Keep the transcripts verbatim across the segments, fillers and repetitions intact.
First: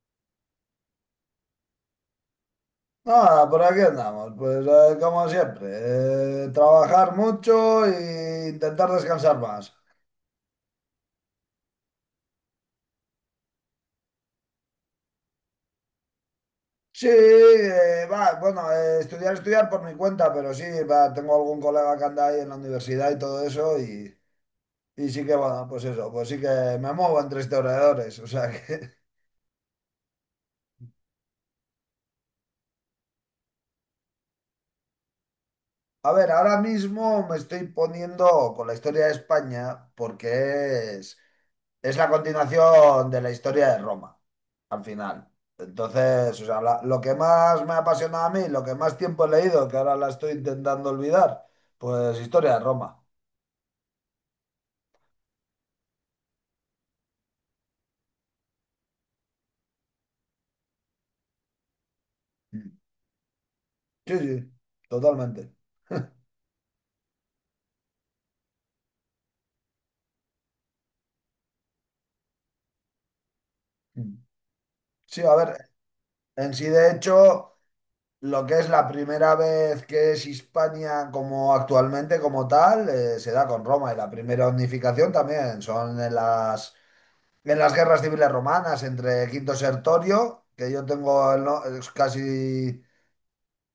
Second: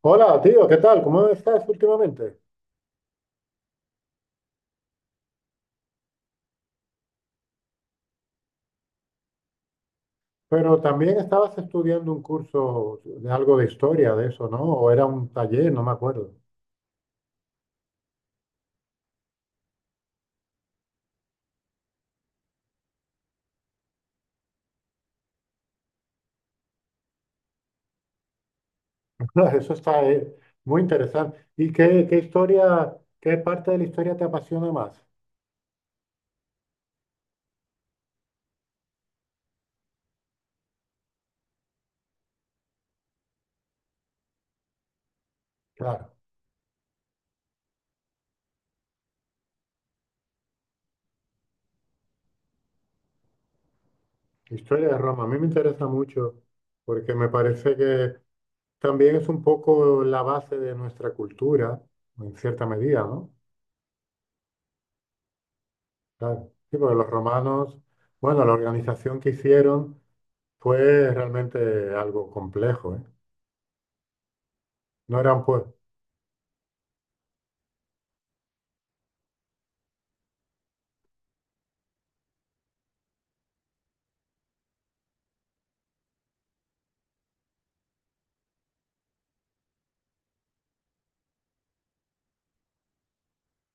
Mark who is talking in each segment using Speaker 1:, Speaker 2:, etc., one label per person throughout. Speaker 1: Hola, tío, ¿qué tal? ¿Cómo estás últimamente?
Speaker 2: Nada, por aquí andamos, pues eh, como siempre, eh, trabajar mucho e intentar descansar más.
Speaker 1: Pero también estabas estudiando un curso de algo de historia de eso, ¿no? O era un taller, no me acuerdo.
Speaker 2: Sí, eh, va, bueno, eh, estudiar, estudiar por mi cuenta, pero sí, va, tengo algún colega que anda ahí en la universidad y todo eso, y, y sí que, bueno, pues eso, pues sí que me muevo entre historiadores, o sea que...
Speaker 1: Eso está eh, muy interesante. ¿Y qué, qué historia, qué parte de la historia te apasiona más?
Speaker 2: A ver, ahora mismo me estoy poniendo con la historia de España porque es, es la continuación de la historia de Roma al final.
Speaker 1: Claro,
Speaker 2: Entonces, o sea, la- lo que más me ha apasionado a mí, lo que más tiempo he leído, que ahora la estoy intentando olvidar, pues historia de Roma.
Speaker 1: historia de Roma. A mí me interesa mucho porque me parece que también es un poco la base de nuestra cultura, en cierta
Speaker 2: Mm.
Speaker 1: medida, ¿no?
Speaker 2: Sí, sí, totalmente.
Speaker 1: Claro, sí, porque los romanos, bueno, la organización que hicieron. Fue realmente algo complejo, ¿eh?
Speaker 2: Mm.
Speaker 1: No
Speaker 2: Sí, a
Speaker 1: eran
Speaker 2: ver,
Speaker 1: pueblos.
Speaker 2: en sí de hecho, lo que es la primera vez que es Hispania como actualmente como tal, eh, se da con Roma y la primera unificación también son en las, en las guerras civiles romanas entre Quinto Sertorio, que yo tengo el no- es casi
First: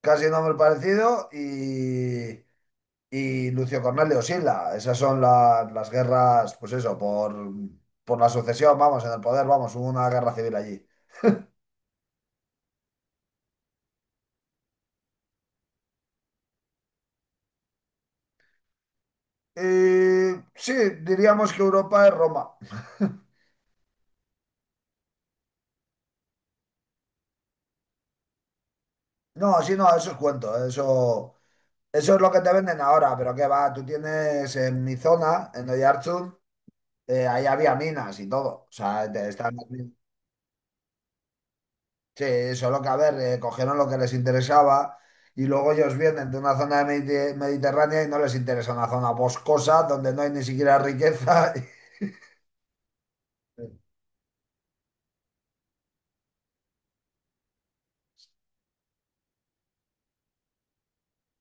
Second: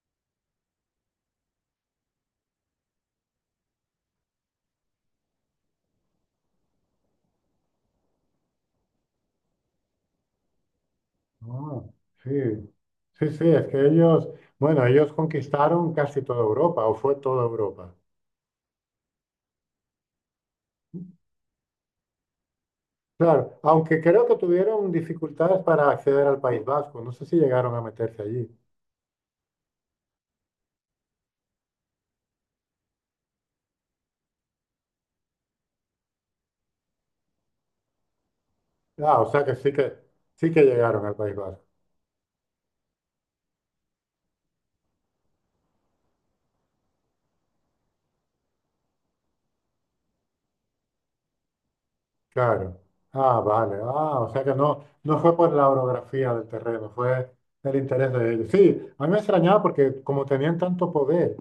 Speaker 2: casi nombre parecido, y, y Lucio Cornelio Sila. Esas son la- las guerras, pues eso, por, por la sucesión, vamos, en el poder, vamos, hubo una guerra civil allí.
Speaker 1: No, sí, sí, sí, es que ellos, bueno, ellos conquistaron casi toda Europa, o fue toda Europa.
Speaker 2: Y sí, diríamos que Europa es Roma.
Speaker 1: Claro, aunque creo que tuvieron dificultades para acceder al País Vasco, no sé si llegaron a meterse allí.
Speaker 2: No, sí, no, eso es cuento, eso, eso es lo que te venden ahora, pero qué va, tú tienes en mi zona, en Oiartzun, eh, ahí había minas y todo, o sea,
Speaker 1: Ah,
Speaker 2: te-
Speaker 1: o sea que
Speaker 2: están.
Speaker 1: sí que, sí que llegaron al País Vasco,
Speaker 2: Sí, solo que a ver, eh, cogieron lo que les interesaba y luego ellos vienen de una zona de Medite- mediterránea y no les interesa una zona boscosa donde no hay ni siquiera riqueza.
Speaker 1: claro. Ah, vale, ah, o sea que no, no fue por la orografía del terreno, fue el interés de ellos. Sí, a mí me extrañaba porque como tenían tanto poder.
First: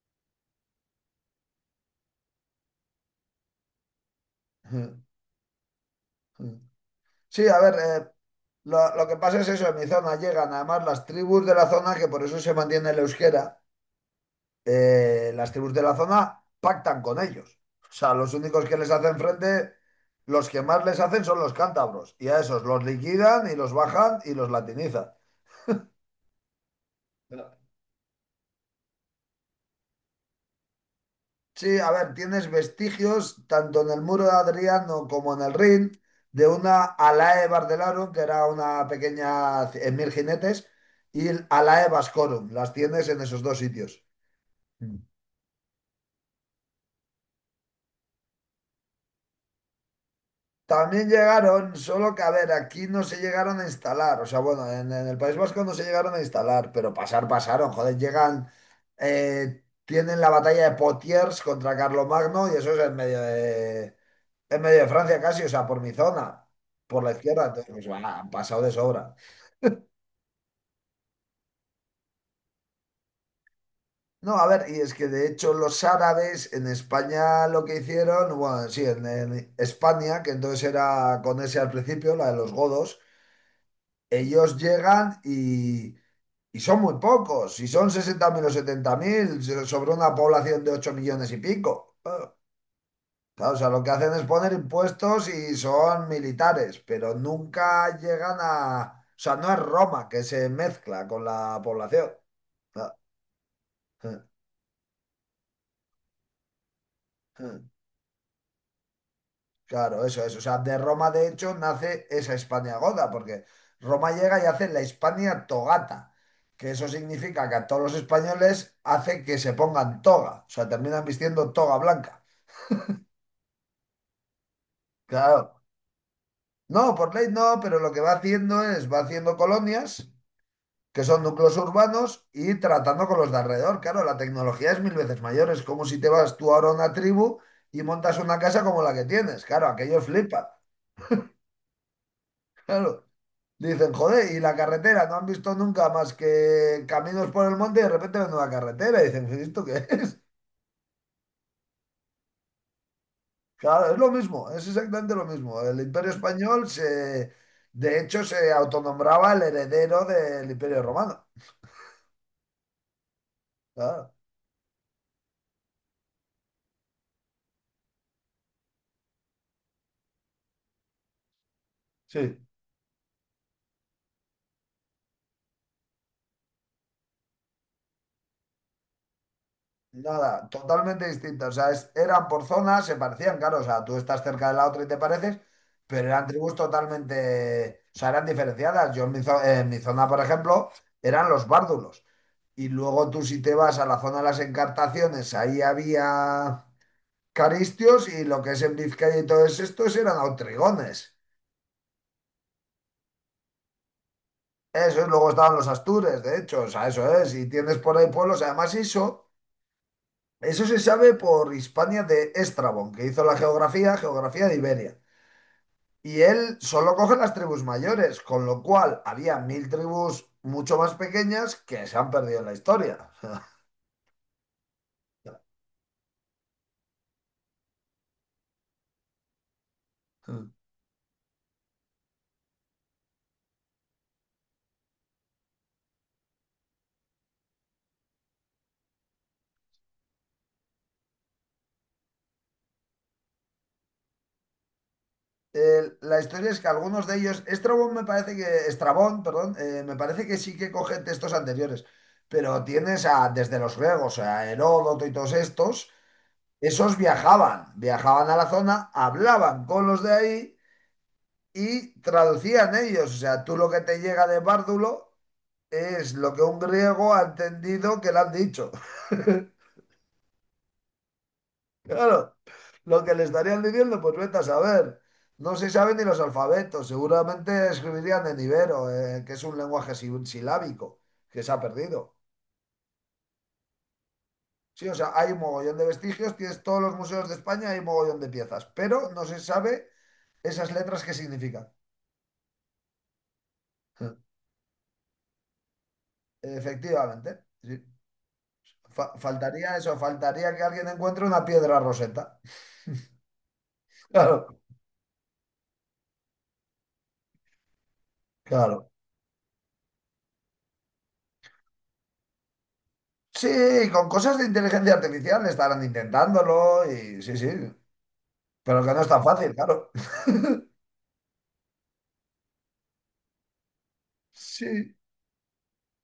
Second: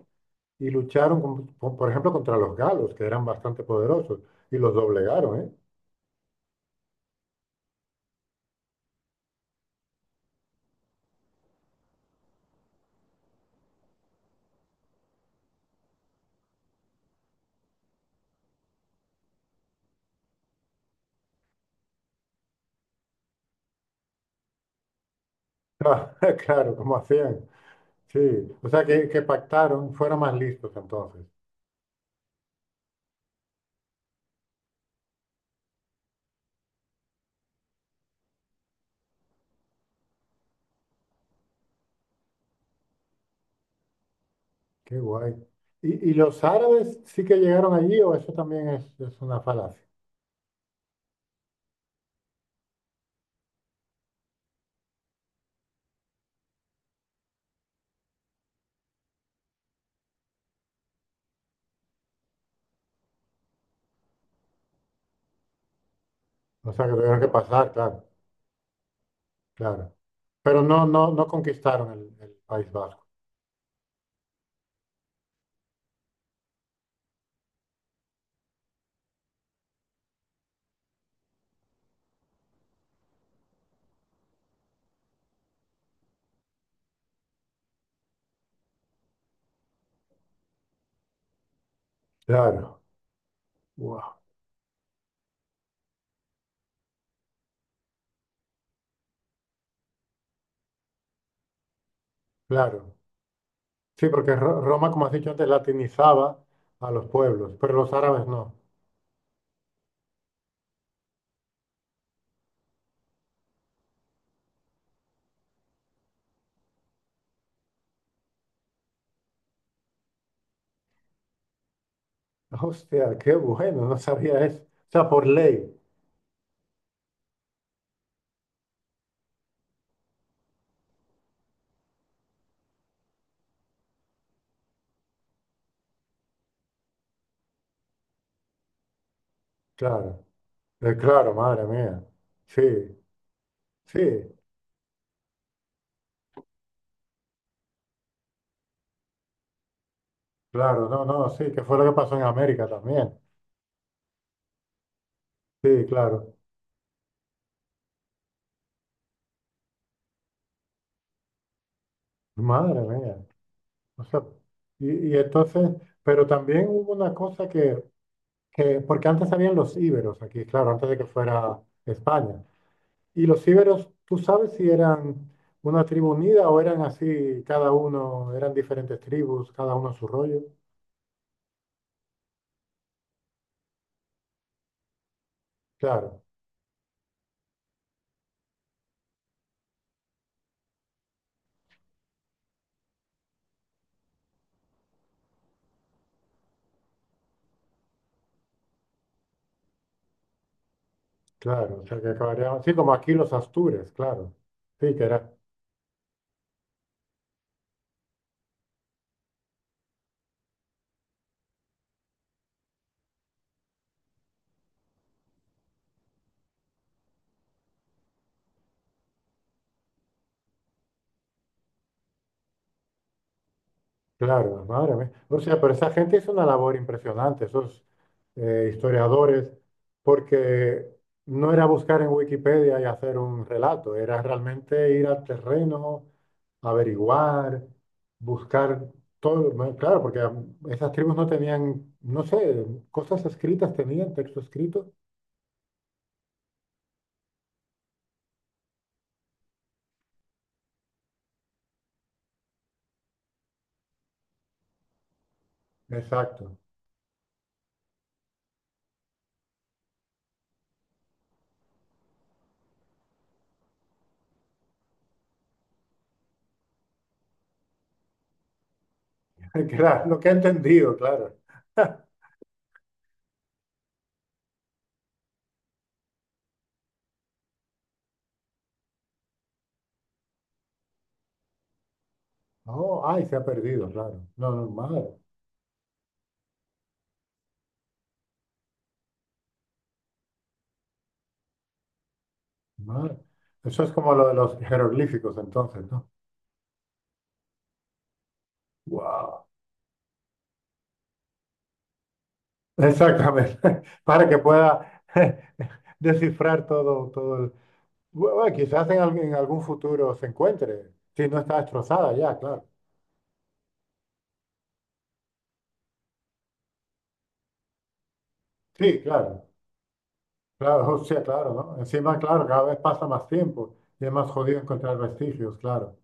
Speaker 1: Y lucharon, con- por por ejemplo, contra los galos, que eran bastante poderosos, y los doblegaron, ¿eh?
Speaker 2: Sí, a ver, eh, lo, lo que pasa es eso, en mi zona llegan además las tribus de la zona, que por eso se mantiene el euskera, eh, las tribus de la zona pactan con ellos. O sea, los únicos que les hacen frente, los que más les hacen son los cántabros y a esos los liquidan y los bajan y los latinizan.
Speaker 1: Ah, claro, como hacían. Sí, o sea que, que pactaron, fueron más listos entonces.
Speaker 2: Sí, a ver, tienes vestigios tanto en el muro de Adriano como en el Rin de una Alae Bardelarum, que era una pequeña c- en mil jinetes, y el Alae Vascorum. Las tienes en esos dos sitios. Mm.
Speaker 1: Qué guay. ¿Y, y los árabes sí que llegaron allí o eso también es, es una falacia?
Speaker 2: También llegaron, solo que a ver, aquí no se llegaron a instalar. O sea, bueno, en, en el País Vasco no se llegaron a instalar, pero pasar, pasaron. Joder, llegan, eh, tienen la batalla de Potiers contra Carlomagno y eso es en medio de, en medio de Francia casi, o sea, por mi zona,
Speaker 1: O sea que
Speaker 2: por la
Speaker 1: tuvieron que
Speaker 2: izquierda,
Speaker 1: pasar,
Speaker 2: entonces, pues,
Speaker 1: claro,
Speaker 2: va, han pasado de sobra.
Speaker 1: claro. Pero no, no, no conquistaron el, el País Vasco.
Speaker 2: No, a ver, y es que de hecho los árabes en España lo que hicieron, bueno, sí, en, en España, que entonces era con ese al principio, la de los godos, ellos llegan y, y son muy pocos, si son sesenta mil o setenta mil so-, sobre una población de ocho millones y pico. Ah.
Speaker 1: Claro,
Speaker 2: Claro, o sea, lo que hacen
Speaker 1: wow,
Speaker 2: es poner impuestos y son militares, pero nunca llegan a... O sea, no es Roma que se mezcla con la población. Ah.
Speaker 1: claro. Sí,
Speaker 2: eh,
Speaker 1: porque Ro- Roma, como has dicho antes, latinizaba a los pueblos, pero
Speaker 2: eh.
Speaker 1: los árabes no.
Speaker 2: Claro, eso es. O sea, de Roma, de hecho, nace esa Hispania goda, porque Roma llega y hace la Hispania togata, que eso significa que a todos los españoles hace que se pongan toga. O sea, terminan vistiendo toga blanca.
Speaker 1: Hostia, qué bueno, no sabía eso. O sea, por
Speaker 2: Claro.
Speaker 1: ley,
Speaker 2: No, por ley no, pero lo que va haciendo es, va haciendo colonias, que son núcleos urbanos, y tratando con los de alrededor. Claro, la tecnología es mil veces mayor. Es como si te vas tú ahora a una tribu y montas una casa como la que tienes. Claro, aquellos
Speaker 1: claro.
Speaker 2: flipan.
Speaker 1: Eh, claro, madre mía. Sí,
Speaker 2: Claro, dicen,
Speaker 1: sí,
Speaker 2: joder, y la carretera, no han visto nunca más que caminos por el monte y de repente ven una carretera y dicen, ¿esto qué es?
Speaker 1: claro, no, no, sí, que fue lo que pasó en América también.
Speaker 2: Claro, es lo mismo, es exactamente lo mismo. El
Speaker 1: Sí,
Speaker 2: Imperio
Speaker 1: claro.
Speaker 2: Español se, de hecho, se autonombraba el heredero del Imperio Romano.
Speaker 1: Madre mía. O
Speaker 2: Claro,
Speaker 1: sea, y, y entonces, pero también hubo una cosa que, que, porque antes habían los íberos aquí, claro, antes de que fuera
Speaker 2: sí.
Speaker 1: España. Y los íberos, ¿tú sabes si eran una tribu unida o eran así, cada uno, eran diferentes tribus, cada uno a su rollo?
Speaker 2: Nada, totalmente distinto. O sea, es- eran por zonas, se parecían, claro. O sea, tú estás cerca de la otra y te pareces, pero
Speaker 1: Claro.
Speaker 2: eran tribus totalmente, o sea, eran diferenciadas. Yo en mi, zo- en mi zona, por ejemplo, eran los bárdulos. Y luego tú si te vas a la zona de las encartaciones, ahí había caristios, y lo que es en Vizcaya y todo estos eran autrigones.
Speaker 1: Claro, o sea que acabaría, sí, como aquí los Astures, claro. Sí,
Speaker 2: Eso
Speaker 1: que
Speaker 2: es, luego
Speaker 1: era,
Speaker 2: estaban los astures, de hecho, o sea, eso es. Y tienes por ahí pueblos, además eso. Eso se sabe por Hispania de Estrabón, que hizo la geografía, geografía de Iberia. Y él solo coge las tribus mayores, con lo cual había mil tribus mucho más pequeñas que se han perdido en la historia.
Speaker 1: claro, madre mía. O sea, pero esa gente hizo una labor impresionante, esos eh, historiadores, porque no era buscar en Wikipedia y hacer un relato, era realmente ir al terreno, averiguar, buscar todo, bueno, claro, porque am, esas tribus no tenían, no sé, cosas escritas tenían, texto escrito.
Speaker 2: El- la historia es que algunos de ellos, Estrabón me parece que, Estrabón, perdón, eh, me parece que sí que coge textos anteriores, pero tienes a, desde los griegos, a Heródoto y todos estos,
Speaker 1: Exacto,
Speaker 2: esos viajaban, viajaban a la zona, hablaban con los de ahí y traducían ellos. O sea, tú lo que te llega de Bárdulo es lo que un griego ha entendido que le han dicho.
Speaker 1: claro, lo que he entendido, claro.
Speaker 2: Claro, lo que le estarían diciendo, pues vete a saber. No se saben ni los alfabetos, seguramente escribirían en ibero, eh, que es un lenguaje si- silábico, que se ha perdido.
Speaker 1: Oh, ay, se ha perdido, claro. No, no,
Speaker 2: Sí, o sea,
Speaker 1: madre,
Speaker 2: hay un mogollón de vestigios, tienes todos los museos de España, hay un mogollón de piezas, pero no se sabe esas letras qué significan.
Speaker 1: madre. Eso es como lo de los jeroglíficos, entonces, ¿no?
Speaker 2: Efectivamente. Sí. Fa-
Speaker 1: Wow.
Speaker 2: faltaría eso, faltaría que alguien encuentre una piedra roseta.
Speaker 1: Exactamente. Para que
Speaker 2: Claro,
Speaker 1: pueda descifrar todo, todo el... Bueno, quizás
Speaker 2: claro.
Speaker 1: en, algún- en algún futuro se encuentre, si no está destrozada ya, claro.
Speaker 2: Sí, con cosas de inteligencia artificial estarán intentándolo y sí, sí, pero que
Speaker 1: Sí,
Speaker 2: no es tan
Speaker 1: claro.
Speaker 2: fácil, claro.
Speaker 1: Claro, o sea, claro, ¿no? Encima, claro, cada vez pasa más tiempo y es más jodido
Speaker 2: Sí,
Speaker 1: encontrar vestigios, claro.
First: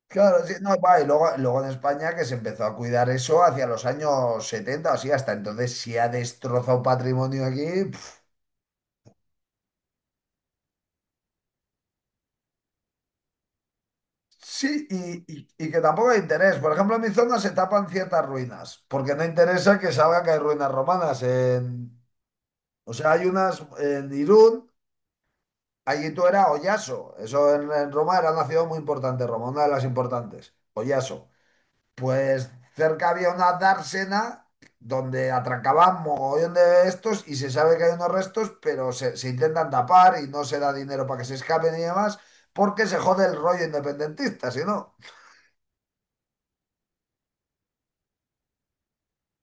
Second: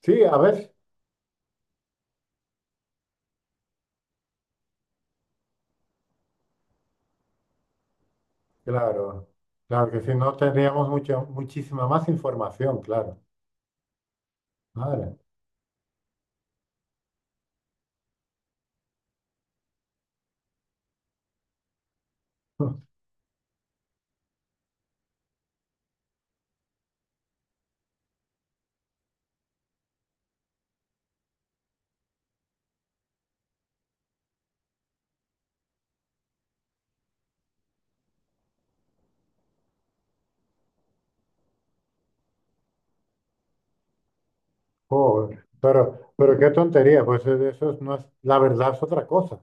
Speaker 1: Sí, a
Speaker 2: claro, sí,
Speaker 1: ver,
Speaker 2: no, va, y luego, luego en España que se empezó a cuidar eso hacia los años setenta, así hasta entonces sí ha destrozado patrimonio aquí. Pf.
Speaker 1: claro. Claro que si no tendríamos mucha, muchísima más información, claro.
Speaker 2: Sí,
Speaker 1: Madre.
Speaker 2: y, y- y que tampoco hay interés. Por ejemplo, en mi zona se tapan ciertas ruinas, porque no interesa que salga que hay ruinas romanas en... O sea, hay unas en Irún, allí Ayito era Oyaso. Eso en, en Roma era una ciudad muy importante, Roma, una de las importantes, Oyaso. Pues cerca había una dársena donde atracaban mogollón de estos y se sabe que hay unos restos, pero se, se intentan tapar y no se da dinero para que se escapen y demás, porque se jode el rollo independentista, si no.
Speaker 1: Joder, pero, pero qué tontería, pues eh, eso es- no es, la verdad es otra cosa.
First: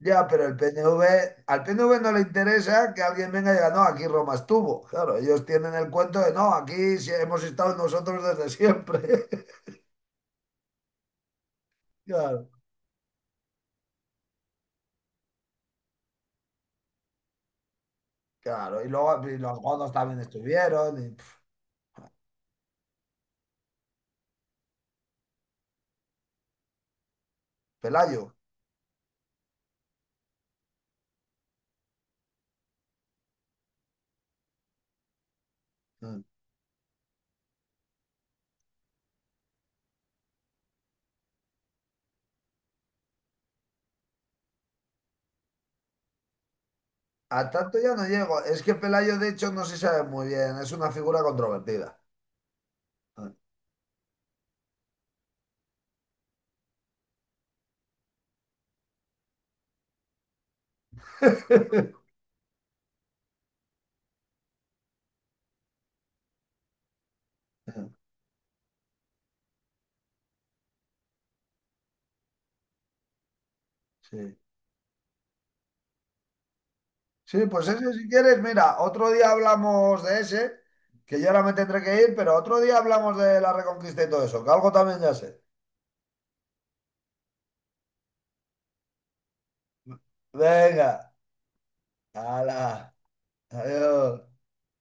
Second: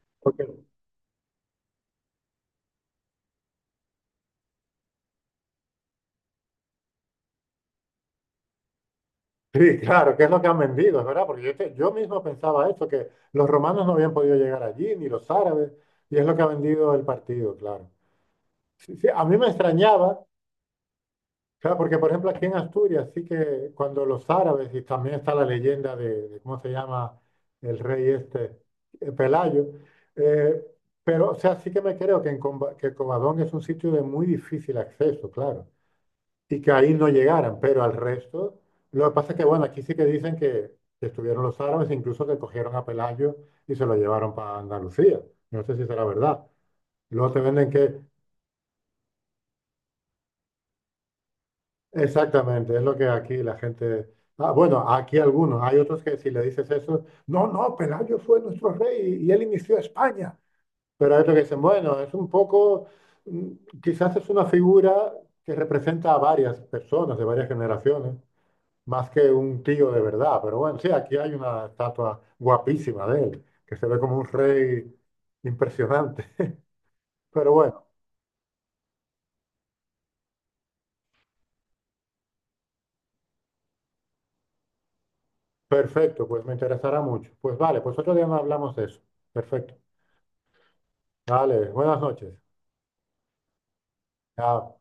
Speaker 2: Ya, pero
Speaker 1: Porque,
Speaker 2: el P N V, al P N V no le interesa que alguien venga y diga, no, aquí Roma estuvo. Claro, ellos tienen el cuento de, no, aquí sí hemos estado nosotros desde siempre.
Speaker 1: sí, claro, que es lo que han vendido, es verdad, porque yo, te- yo mismo
Speaker 2: Claro,
Speaker 1: pensaba esto, que los romanos no habían podido llegar allí, ni los árabes, y es lo que ha vendido el partido, claro.
Speaker 2: claro. Y
Speaker 1: Sí, sí, a
Speaker 2: luego
Speaker 1: mí
Speaker 2: y
Speaker 1: me
Speaker 2: los godos también
Speaker 1: extrañaba,
Speaker 2: estuvieron. Y, pf.
Speaker 1: claro, porque por ejemplo aquí en Asturias, sí que cuando los árabes, y también está la leyenda de, de ¿cómo se llama el rey
Speaker 2: Pelayo.
Speaker 1: este? Eh, Pelayo, eh, pero, o sea, sí que me creo que, en Comba- que Covadonga es un sitio de muy difícil acceso, claro.
Speaker 2: Mm.
Speaker 1: Y que ahí no llegaran, pero al resto, lo que pasa es que, bueno, aquí sí que dicen que, que estuvieron los árabes, incluso que cogieron a Pelayo y se lo llevaron para Andalucía. No sé si será verdad. Y luego te
Speaker 2: A
Speaker 1: venden
Speaker 2: tanto ya
Speaker 1: que,
Speaker 2: no llego. Es que Pelayo, de hecho, no se sabe muy bien. Es una figura controvertida.
Speaker 1: exactamente, es lo que
Speaker 2: Mm.
Speaker 1: aquí la gente... Ah, bueno, aquí algunos, hay otros que si le dices eso, no, no, Pelayo fue nuestro rey y, y él inició España. Pero hay otros que dicen, bueno, es un poco, mm, quizás es una figura que representa a varias personas de varias generaciones. Más que un tío de verdad. Pero bueno, sí, aquí hay una estatua guapísima de él, que se ve como un
Speaker 2: Sí.
Speaker 1: rey impresionante.
Speaker 2: Sí,
Speaker 1: Pero
Speaker 2: pues
Speaker 1: bueno,
Speaker 2: ese si quieres, mira, otro día hablamos de ese, que yo ahora me tendré que ir, pero otro día hablamos de la Reconquista y todo eso, que algo también ya sé.
Speaker 1: perfecto, pues me interesará mucho. Pues vale, pues otro día nos hablamos de eso. Perfecto.
Speaker 2: Venga,
Speaker 1: Vale, buenas noches.
Speaker 2: hala, adiós.
Speaker 1: Chao.